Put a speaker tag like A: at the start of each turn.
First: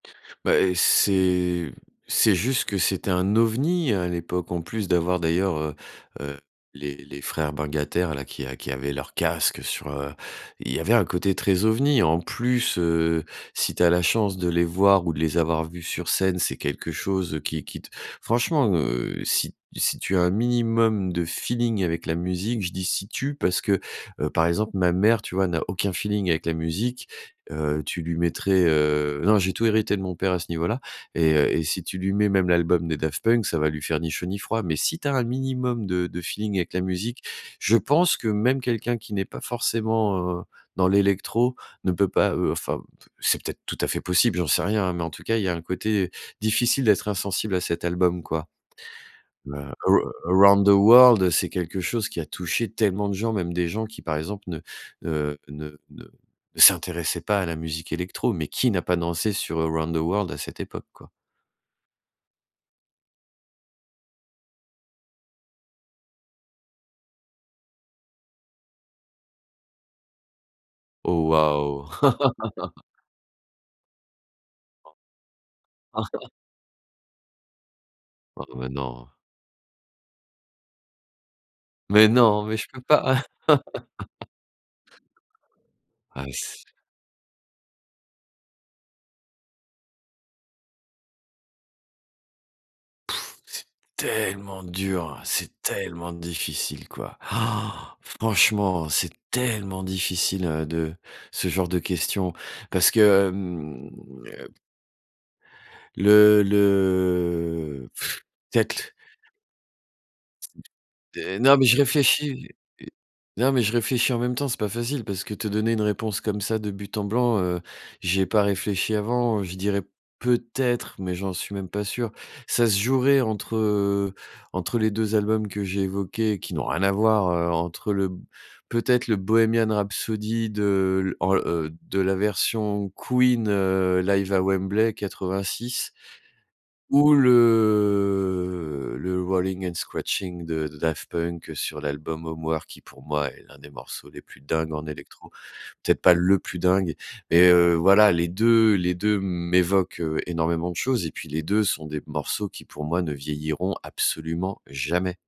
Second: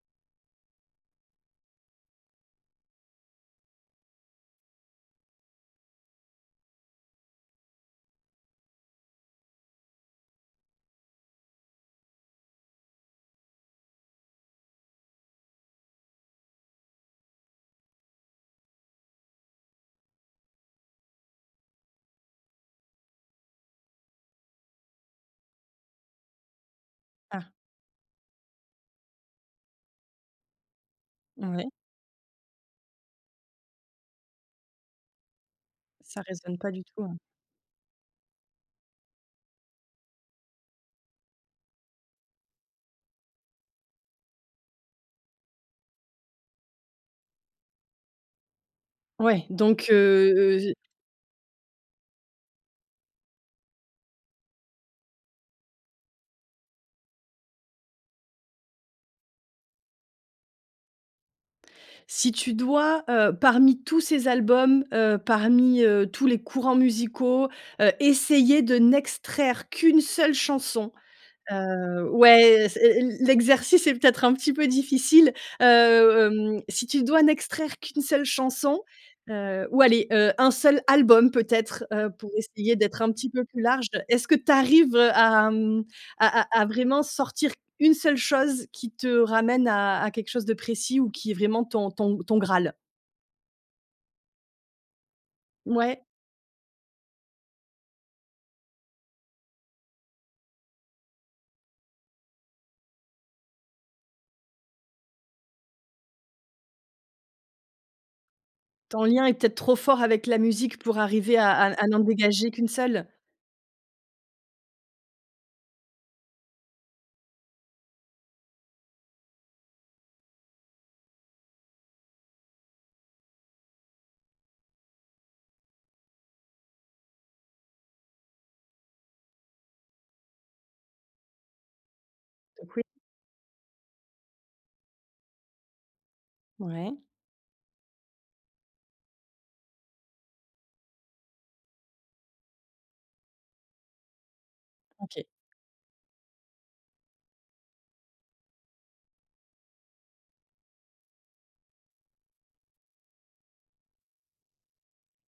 A: Bah et c'est c'est juste que c'était un ovni à l'époque, en plus d'avoir d'ailleurs, heu heu, les les frères bungataires là qui qui avaient leur casque sur, heu, il y avait un côté très ovni. En plus, heu, si tu as la chance de les voir ou de les avoir vu sur scène. C'est quelque chose qui qui t franchement, heu, si t si tu as un minimum de feeling avec la musique, je dis: «Si tu», parce que, heu, par exemple, ma mère, tu vois, n'a aucun feeling avec la musique.
B: Ah.
A: Heu, tu lui mettrais, heu, non j'ai tout hérité de mon père à ce niveau là, et heu, et
B: Ouais.
A: si tu lui mets même l'album des Daft Punk, ça va lui faire ni chaud ni froid, mais si tu as un minimum de
B: Ça
A: de feeling
B: raisonne pas
A: avec la
B: du tout, heu
A: musique, je pense que même quelqu'un qui n'est pas forcément, heu, dans l'électro, ne peut pas, heu, enfin c'est peut-être tout à fait possible, j'en sais rien hein, mais en tout cas, il y un côté difficile d'être insensible à cet album quoi.
B: Ouais
A: A
B: donc,
A: arou
B: heu,
A: Around the
B: j'i
A: World, c'est quelque chose qui a touché tellement de gens. Même des gens qui, par exemple, ne, heu, ne ne ne s'intéressaient pas à la musique électro, mais qui n'a pas dansé sur Around the World à cette époque, quoi?
B: Si tu dois, heu, parmi tous ces albums, heu, parmi, heu, tous les courants musicaux, heu, essayer de n'extraire qu'1 seule chanson,
A: Oh waouh.
B: heu, ouais, c l'exercice est peut-être un petit peu difficile. Heu heu, mmh, si tu dois n'extraire qu'1 seule
A: Oh mais
B: chanson,
A: non.
B: heu, ou aller, heu, un seul album peut-être,
A: Mais
B: heu, pour
A: non, mais je
B: essayer
A: peux
B: d'être un
A: pas.
B: petit peu plus large. Est-ce que tu arrives, heu, à mmh,
A: Ah
B: à à
A: s
B: à vraiment sortir 1 seule chose, qui te ramène à à quelque chose de précis, ou qui est vraiment ton ton ton graal?
A: C'est tellement dur, c'est
B: Ouais.
A: tellement difficile quoi. Franchement, c'est tellement difficile, heu, de ce genre de questions, parce que, mmh Le le, peut-être
B: Ton lien est peut-être trop fort avec la musique pour arriver
A: d
B: à
A: non, mais
B: à
A: je
B: à n'en
A: réfléchis.
B: dégager qu'1 seule?
A: Non, mais je réfléchis en même temps, c'est pas facile parce que te donner une réponse comme ça de but en blanc, heu, j'y ai pas réfléchi avant, heu, je dirais peut-être, mais j'en suis même pas sûr. Ça se jouerait entre, heu, entre les 2 albums que j'ai évoqués et qui n'ont rien à voir, heu, entre eux. Le peut-être le Bohémien rhapsody de, l en de la
B: Donc oui.
A: version Queen, heu, live à Wembley 86
B: Ouais.
A: ou le le Rollin' and scratchin' de Daft Punk sur l'album Homework. Qui pour moi est l'un des morceaux les plus dingues en
B: OK.
A: électro. Peut-être pas le plus dingue, mais, heu, voilà, les 2 les 2 m'évoquent, heu, énormément de choses, et puis les 2 sont des morceaux qui pour moi, ne vieilliront absolument jamais.